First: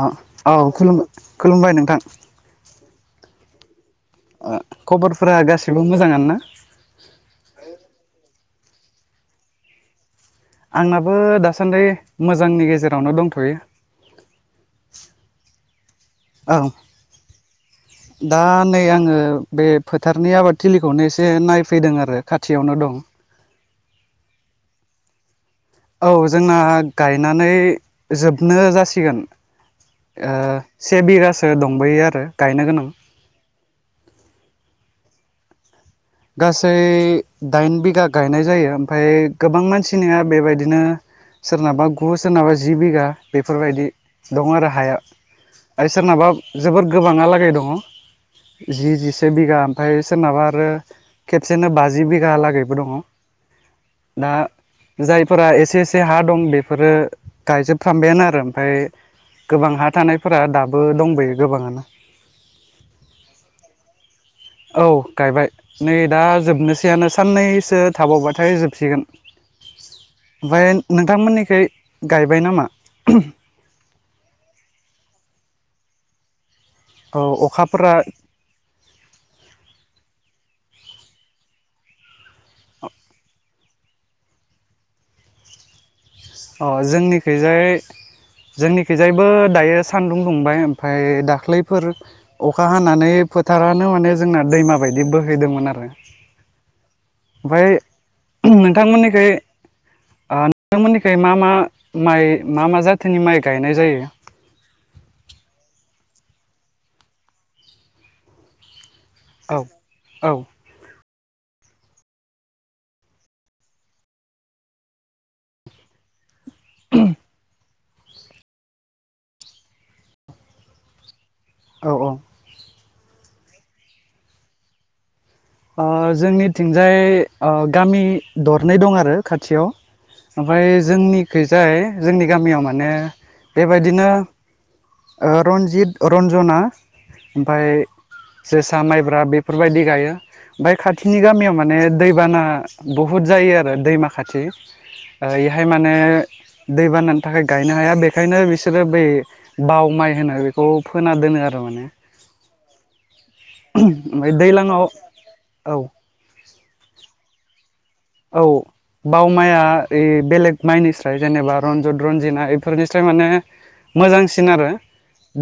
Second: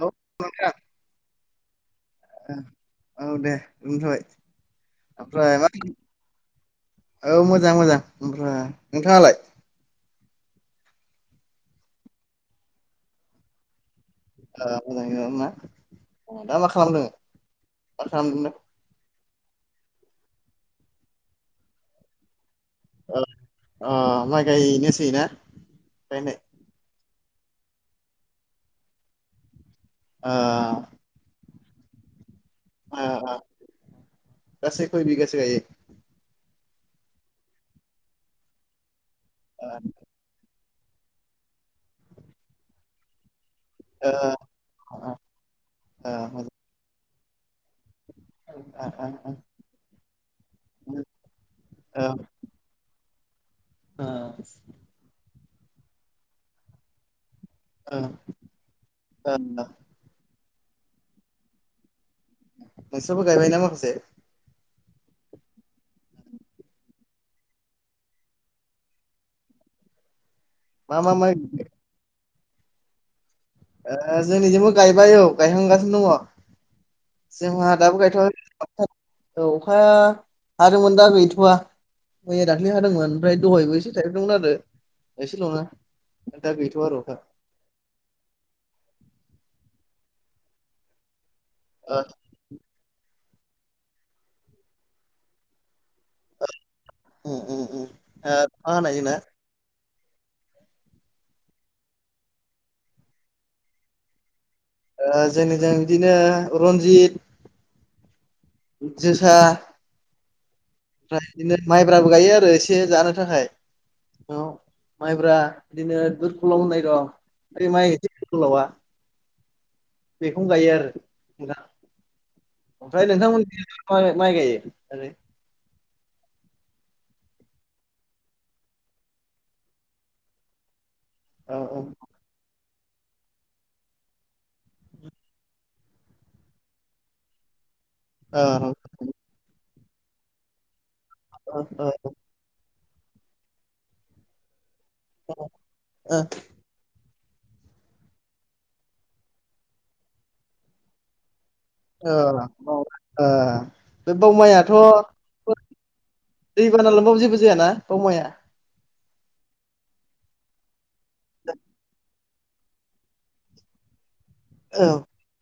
औ औ खुलुम खुलुमबाय नोंथां [unintelligible] खबरफोरा आमफ्राय मा गासिबो मोजाङानो ना औ मोजां मोजां बा नोंथाङालाय आंनाबो दासान्दि मोजांनि गेजेरावनो दंथ'यो ओ मोजाङै दं ना दा औ मा खालामदों मा दा खालामदों नै आङो बे फोथारनि आबादथिलिखौनो एसे नायफैदों आरो खा थियावनो दं ओ अ माइ गायनोसै ना औ गायनाय जोंना गायनानै जोबनो जासिगोन ओ से बिगासो दंबोयो आरो गायनो गोनां आ ओ गासै खय बिगासो गायो? गासै दाइन बिगा गायनाय जायो ओमफाय गोबां ओ मानसिनिया बेबायदि दिनो सोरनाबा गु सोरनाबा जि बिगा बेफोरबायदि ओ दं आरो ओ हाया आरो ओ सोरनाबा जोबोद गोबाङालागै दङ जि ओ जिसे बिगा आमफाय सोरनाबा आरो खेबसेनो ओ बाजि बिगालागैबो दङ दा जाय फोरा एसे एसे हा दं बेफोरो ओ गायजोबफ्रामबायानो आरो ओमफाय गोबां हा थानायफोरा दा बो दंबोयो गोबाङानो नोंस्राबो गायबाय ना माखासे औ गायबाय नै दा जोबनोसैयानो साननैसो थाबावबाथाय जोबसिगोन ओमफाय मा मा माइ नोंथांमोननिखै गायबाय नामा ओ जोंनिजोंबो गायबाय औ गायहांगासिनो दङ औ जोंहा अखाफोरा दाबो गायथ'वाखै [unintelligible] अखाया हादोंमोन दा गैथ'वा मैया दाख्लि हादोंमोन ओमफ्राय दहायबो इसे थाइफ्रिदोंमोन आरो एसेल'नो दा अ गैथ'वा र' अखा जोंनिखैजाय जोंनिखैजायबो दायो सानदुं दुंबाय ओमफाय दाख्लैफोर ओ अखा हानानै फोथारानो माने जोंना दैमा बायदि बोहैदोंमोन आरो उ उ ओमफ्राय उ अखा हानायजो ना नोंथांमोननिखै ओ नोंथांमोननिखाय मा मा माइ मा मा जाथोनि माइ गायनाय जायो ओ जोंनिजों बिदिनो रनजित जोसा औ औ ओमफ्राय बिदिनो माइब्राबो गायो आरो एसे जानो थाखाय औ माइब्रा बिदिनो दुरखलम होननाय दं ओ माइ गोलावा बेखौनो गायो आरो औ औ ओमफ्राय नोंथांमोननिथिं मा मा माइ गायो ओ जोंनिथिंजाय ओ गामि दरनै दं आरो खाथियाव ओमफाय औ जोंनिखैजाय औ जोंनि गामियाव माने बेबायदिनो ओ रन्जित रन्जना ओमफाय जोसा ओ माइब्रा बेफोरबायदि गायो ओमफ्राय खाथिनि गामियाव ओ माने ओ दैबाना बहुद जायो आरो दैमा खाथि ओ इहाय माने ओ दैबाना थाखाय गायनो हाया बेखायनो बिसोरो बै बाव माइ होनो बेखौ फोना दोनो आरो माने ओ औ ओ बे ओमफ्राय बाव माइयाथ' दैज्लाङाव औ दै बाना लोमबाबो जेबो जायाना बाव माइया? औ बाव माइया ओइ बेलेग माइनिस्राय जेनेबा रन्जत रनजिना इफोरनिस्राय माने मोजांसिन आरो ओ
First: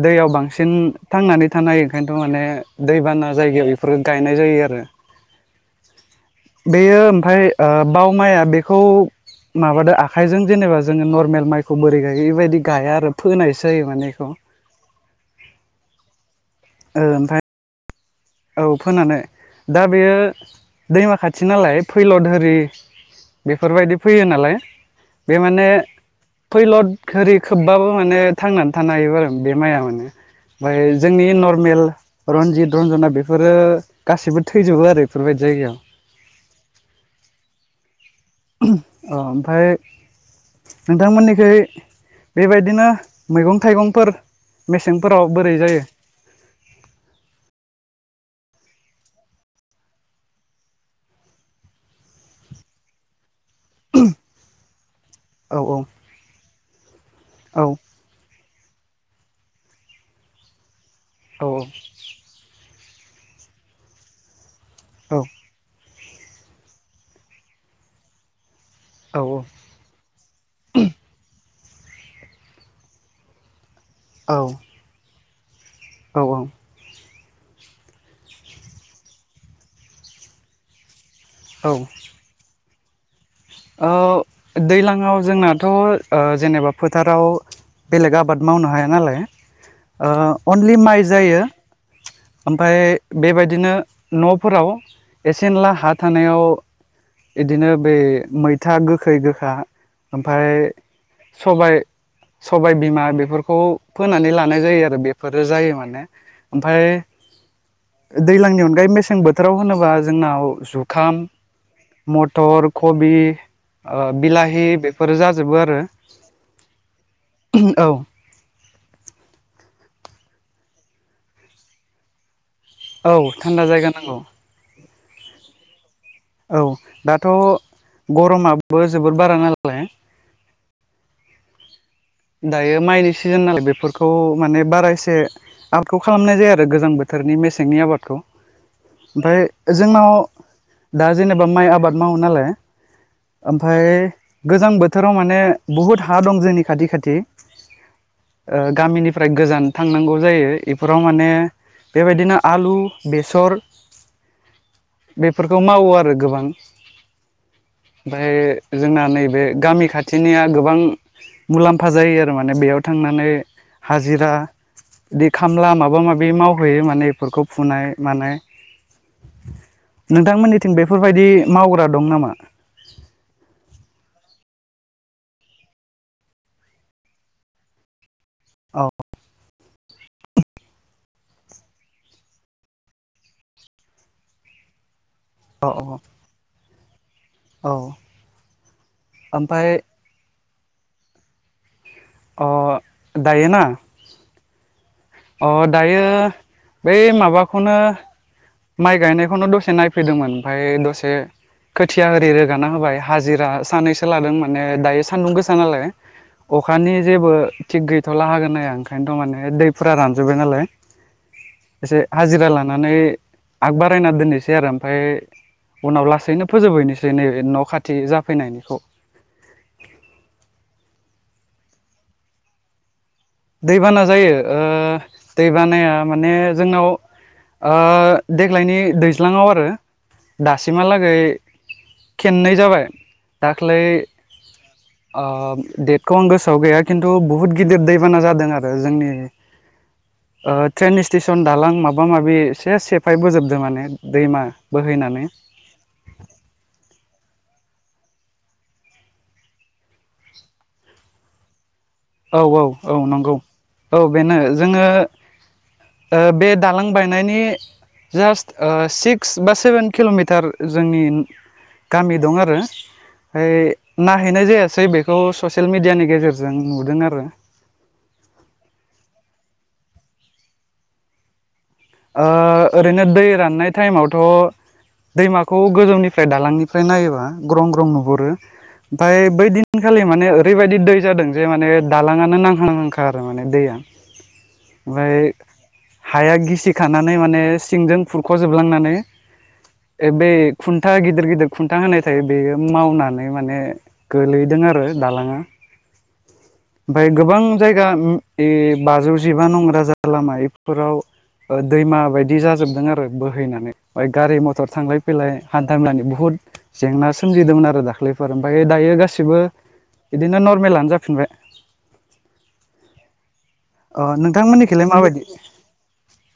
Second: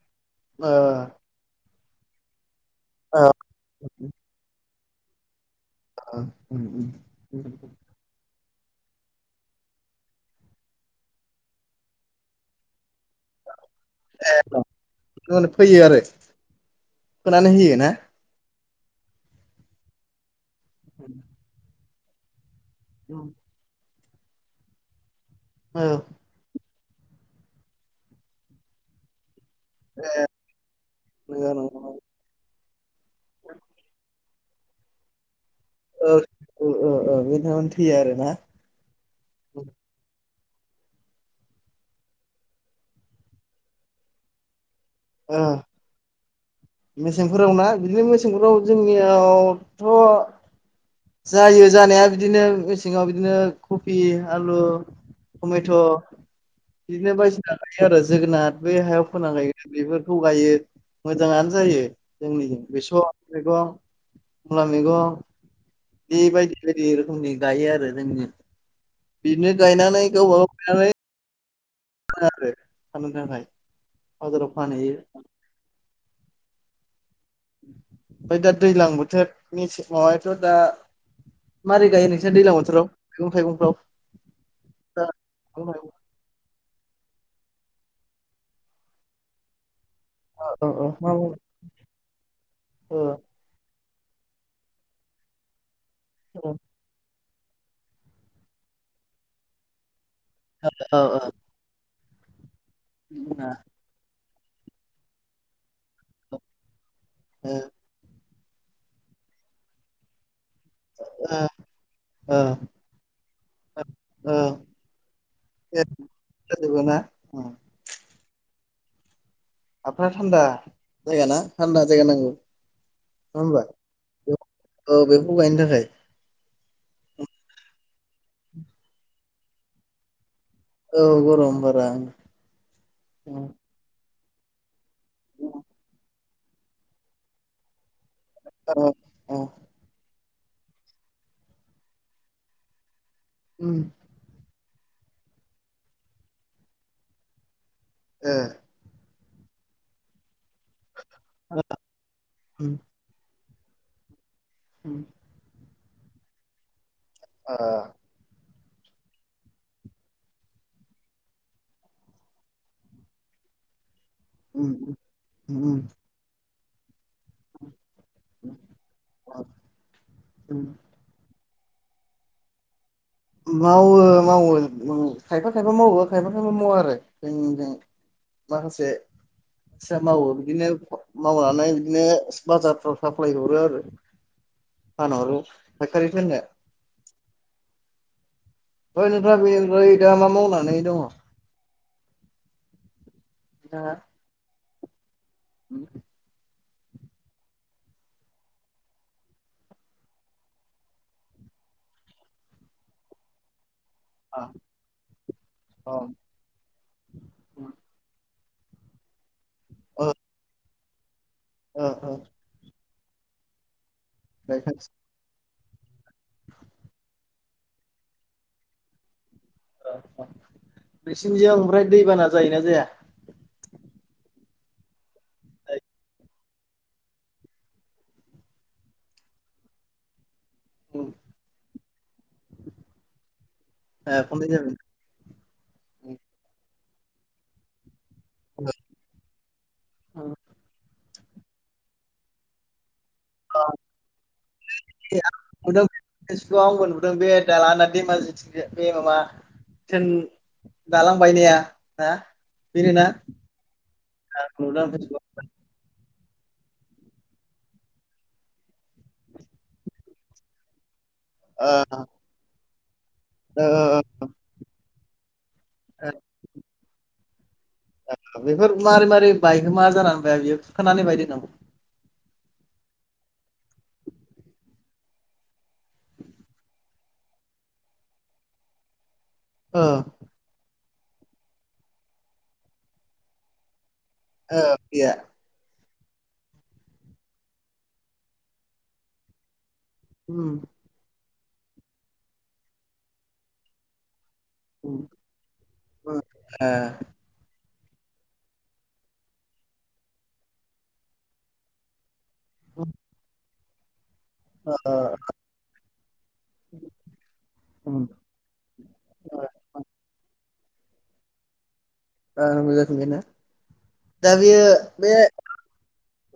दैयाव बांसिन थांनानै थानो हायो ओंखायनोथ' माने दैबाना जायगायाव बेफोरो गायनाय जायो आरो बेयो ओमफाय ओ [unintelligible] बाव माइया बेखौ माबादो आखाइजों जेनेबा जोङो नर्मेल माइखौ बोरै गायो इबायदि गाया आरो। फोनायसो जायो माने बेखौ [unintelligible] फोयो आरो। ओ ओमफाय फोनानै होयो ना? औ फोनानै दा बेयो दैमा खाथि नालाय फैल'द होरि बेफोरबायदि फैयो नालाय बे माने औ नंगौ फैल'द होरै खोबबाबो माने थांनानै थानो हायो बा बे माइआ माने मफ्राय जोंनि नर्मेल नंगौ रनजित रनजना बे फोरो गासैबो थैजोबो आरो बेफोरबायदि जायगायाव। औ औ औ औ बेदिनो थैया आरो ना अ ओमफाय नोंथांमोननिखै बेबायदिनो मैगं थाइगंफोर मेसेंफोराव ओ बोरै जायो? मेसेंफोराव ना बिदिनो मेसेंफोराव जोंनियावथ' जायो जानाया बिदिनो मेसेङाव बिदिनो कबि आलु टमेट' औ बिदिनो बायदिसिना औ गायो आरो जोगोनार बे हायाव फोनो [inaudible] बेफोरखौ गायो। मोजाङानो जायो औ जोंनिजों बेसर मैगं मुला औ मैगं बेबायदि बायदि रोखोमनि गायो आरो जोंनिजों। औ बिदिनो गायनानै गावबा गाव गायनानै आरो फाननो थाखाय बाजाराव फानहैयो। औ औ ओमफ्राय दा दैज्लां बोथोरनि सिगाङावहायथ' दा मारै गायो नोंसोर दैज्लां बोथोराव? मैगं थाइगंफ्राव ओ दा दैज्लाङाव जोंनाथ' मैगं ओ थाइगंफ्रा जेनेबा फोथाराव बेलेग आबाद मावनो हाया नालाय। ओ औ अनलि औ माइ मा बुङो जायो ओमफाय ओ बेबायदिनो न'फोराव एसे एनला हा थानायाव ओ इदिनो बे मैथा गोखै गोखा ओमफाय ओ सबाय सबाय बिमा बेफोरखौ फोनानै लानाय जायो आरो बेफोरो जायो माने ओमफाय औ दैज्लांनि अनगायै मेसें बोथोराव होनोबा जोंनाव जुखाम, ओ औ मथर, खबि बिलाहि बेफोर जाजोबो आरो। नंगौना? औ [unintelligible] थान्दा जायगा ना थान्दा जायगा नांगौ। औ नङा होमबा थान्दा जायगा नांगौ। औ बेफोरखौ गायनो थाखाय औ दाथ' गरमाबो जोबोर बारा नालाय औ गरम बारा दायो माइनि सिजोन उम नालाय बेफोर खौ माने बारा एसे आबादखौ खालामनाय जाया आरो गोजां बोथोरनि मेसेंनि आबादखौ। ओमफ्राय जोंनाव दा जेनेबा माइ आबाद मावो नालाय ओमफाय गोजां बोथोराव माने बहुत हा दं जोंनि खाथि खाथि ओ गामिनिफ्राय गोजान थांनांगौ जायो। इफोराव माने बेबायदिनो आलु, बेसर बेफोरखौ मावो आरो गोबां ओमफ्राय जोंना नैबे गामि खाथिनिया गोबां मुलाम फा जायो आरो माने बेयाव थांनानै हाजिरा बिदि खामला माबा माबि माव हैयो माने बेफोरखौ फुनाय मानाय नोंथांमोननिथिं बेफोरबायदि मावग्रा दं नामा? मावो मावो खायफा खायफा मावो खायफा खायफा मावा आरो जोंजों औ माखासे आसा मावो बिदिनो मावनानै बिदिनो बाजारफ्राव साप्लाय हरो आरो [inaudible] औ औ [inaudible] औ ओइ नोंथा ओमफाय बेनिफ्राय दा मा मावनानै दङ? अ दायोना? नोंथाङा अ दायो बै माबाखौनो माइ गायनायखौनो दसे नायफैदोंमोन ओमफ्राय दसे खोथिया आरि रोगाना होबाय हाजिरा सानैसो लादों अ माने दायो सानदुं गोसा नालाय अ अखानि जेबो थि गैथला हागोन हाया ओंखायनोथ' माने दैफोरा अ रानजोबबाय नालाय अ एसे अ हाजिरा लानानै आग बारायना दोननोसै आरो ओमफ्राय उनाव लासैनो फोजोबहैनोसै नैबे न' खाथि जाफैनायनिखौ नसिनिजोंयाव ओमफ्राय दैबाना जायोना जाया? दैबाना जायो ओ जायो। दैबानाया माने जोंनाव ओ देग्लायनि दैज्लाङाव आरो ओ दासिमहालागै खेननै जाबाय दाख्लै खननै ओ डेटखौ जाबाय आं गोसोयाव गैया खिनथु बुहुत गिदिर दैबाना जादों आरो जोंनि ट्रेन सि स्टेसन दालां माबा माबि एसे सेफ फाय बोजोबदों माने दैमा बोहैनानै गैया दाला होना दैमा जिथिं बे माबा थेन दालां बायनाया ना औ औ बेनो औ ना नंगौ औ बेनो जोङो नुदों फेसबुकाव ओ बे दालां बायनायनि जास्ट सिक्स बा सेभेन किल'मिटार जोंनि ओ गामि दं आरो फाय ओ नायहैनाय जायासै बेखौ ससियेल मिडियानि ओ गेजेरजों नुदों आरो बेफोर मारै मारै बायहोमा जानानै बियो खुरखानानै बायदों नामा? ओरैनो दै राननाय टाइमावथ' दैमाखौ गोजौनिफ्राय दालांनिफ्राय नायोबा ग्रं ग्रं नुहुरो ओम बै दिनखालि गैया माने ओरैबायदि दै जादों जे माने दालाङानो नांहां नांहांखा आरो माने दैया ओ बिया ओमफ्राय हाया गिसि खानानै माने सिंजों फुरख' जोबलांनानै बै उम खुनथा गिदिर गिदिर खुनथा होनाय थायो बे मावनानै माने गोलैदों आरो उम दालाङा ओ ओमफ्राय गोबां जायगा बाजौ जिबा नं राजा लामाफोराव दैमा बाय बिदि जाजोबदों आरो बोहैनानै ओमफ्राय गारि मथर ओ थांलाय ओ फैलाय हानथा मेलानि बुहुद जेंना सोमजिदोंमोन आरो ओ दाख्लैफोर ओमफ्राय दायो गासिबो बिदिनो नर मेलानो जाफिनबाय ओ मोजाखो [unintelligible] बे ना अ दा बेयो नोंथांमोननिखैलाय बे माबायदि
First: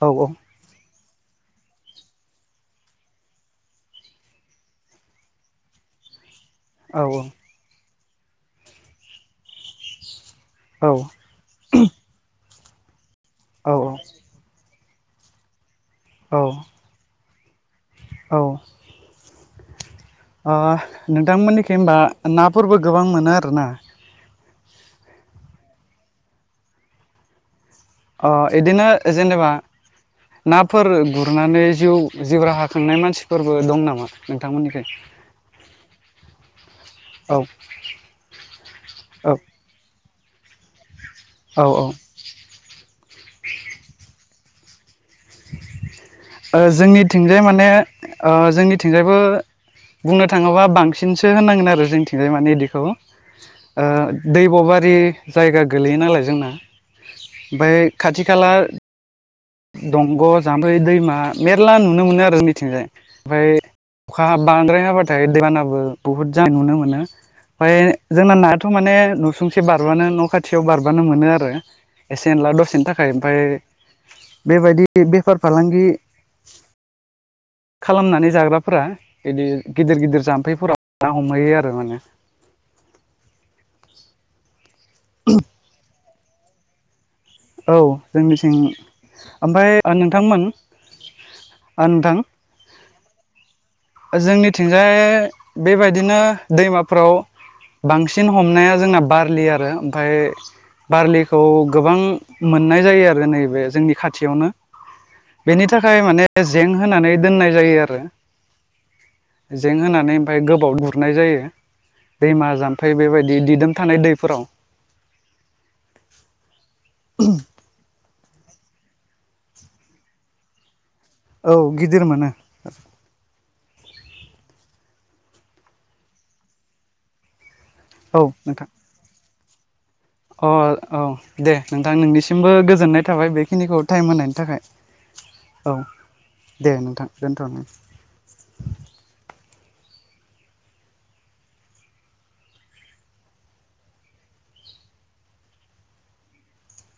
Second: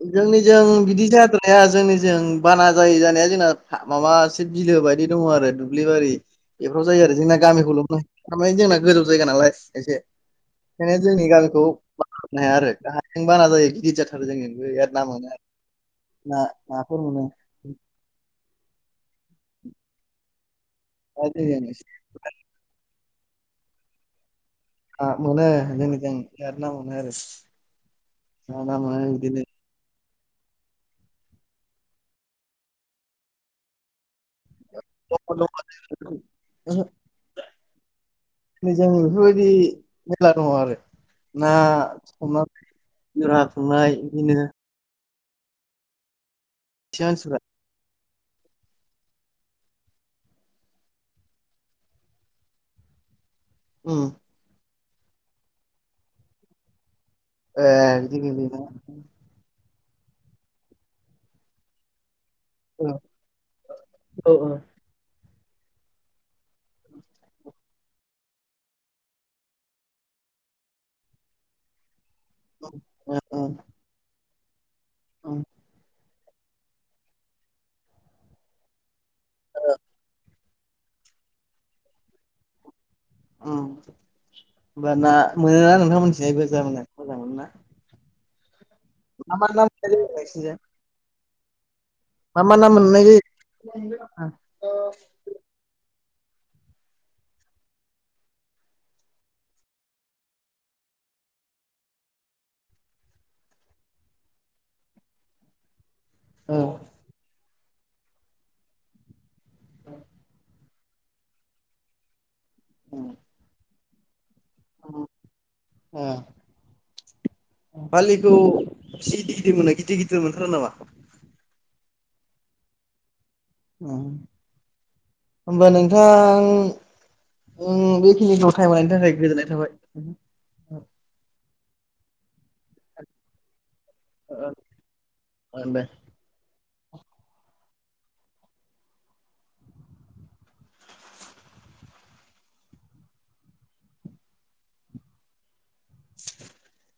औ जोंनिजों बिदि जाद्राया जोंनिजों जों बाना जायो जानाया जोंना माबासे बिलो बायदि दङ आरो दुब्लि बारि बेफोराव औ जायो आरो जोंना गामिखौ लबनाय थारमानि जोंना गोजौ जायगा नालाय एसे बेनियनो जोंनि गामिखौ बानानो हाया आरो गाहायजों बाना जायो औ गिदिर जाथारो जोंनि औ [unintelligible] औ [inaudible] ओ दा जोंजों नोंथांमोननिखै एसे होनबा नाफोरबो गोबां मोनो आरोना ओ मोनो जोंनिखै मने आरो अ मा ना इदिनो मोनो बिदिनो जेनेबा नाफोर गुरनानै जिउ जिउ राहा खांनाय मानसिफोरबो दं नामा नों [unintelligible] औ जों बेफोरबायदि मेरला दङ आरो ना औ औ ओ हमना जरा संनाय बिदिनो ओ खायसे मानसिफ्रा जोंनिथिंजाय माने ओ जोंनिथिंजायबो बुंनो थाङोबा बांसिनसो होनांगोन आरो जोंथिंजाय माने इदिखौ ओ उम दैब'बारि जायगा गोलैयो नालाय जोंना। ए ओमफाय बिदि खाथि खाला गोलैयोना दंग' जाम्फै दैमा मेरला नुनो मोनो आ जोंनि थिंजाय औ ओमफाय अखा ओ बांद्राय हाबाथाय दैबानाबो बुहुत जा नुनो मोनो। फाय जोंना नायाथ' माने नसुंसे बारबानो न' खाथियाव बारबानो मोनो आरो। एसे एनला दसेनि थाखाय ओ ओमफाय ओ बेबायदि बेफार ओम फालांगि खालामनानै जाग्राफोरा इदि गिदिर गिदिर जामफै फोराव ना हमहैयो आरो माने। औ होमबा ना मोनोना नोंथां मोनथिहायबो [unintelligible] मोजां मोनो ना? औ जोंनिथिं ओमफाय मोननाय ओ जायो नोंथांमोन नोंसिनिजों नोंथां मा मा ना मोननाय जायो? जोंनिथिंजाय बेबायदिनो दैमाफ्राव बांसिन हमनाया जोंना बारलि आरो ओमफाय बारलिखौ गोबां मोननाय जायो आरो नैबे जोंनि खाथियावनो। बेनि थाखाय माने औ जें होनानै दोननाय जायो आरो। जें होनानै ओमफाय गोबाव गुर नाय जायो दैमा जाम्फै बेबायदि दिदोम थानाय दैफोराव। अ ओ बारलिखौ [unintelligible] दिर मोनो गिदिर गिदिर मोनथारो नामा? औ गिदिर मोनो। अ होमबा नोंथां उम औ बेखिनिखौ नोंथां टाइम होनायनि थाखाय गोजोननाय थाबाय। अ ओ औ दे नोंथां नोंनिसिमबो गोजोननाय थाबाय बेखिनिखौ टाइम होनायनि ओ थाखाय ओ औ। दे दे नोंथां दोनथ'नो [inaudible]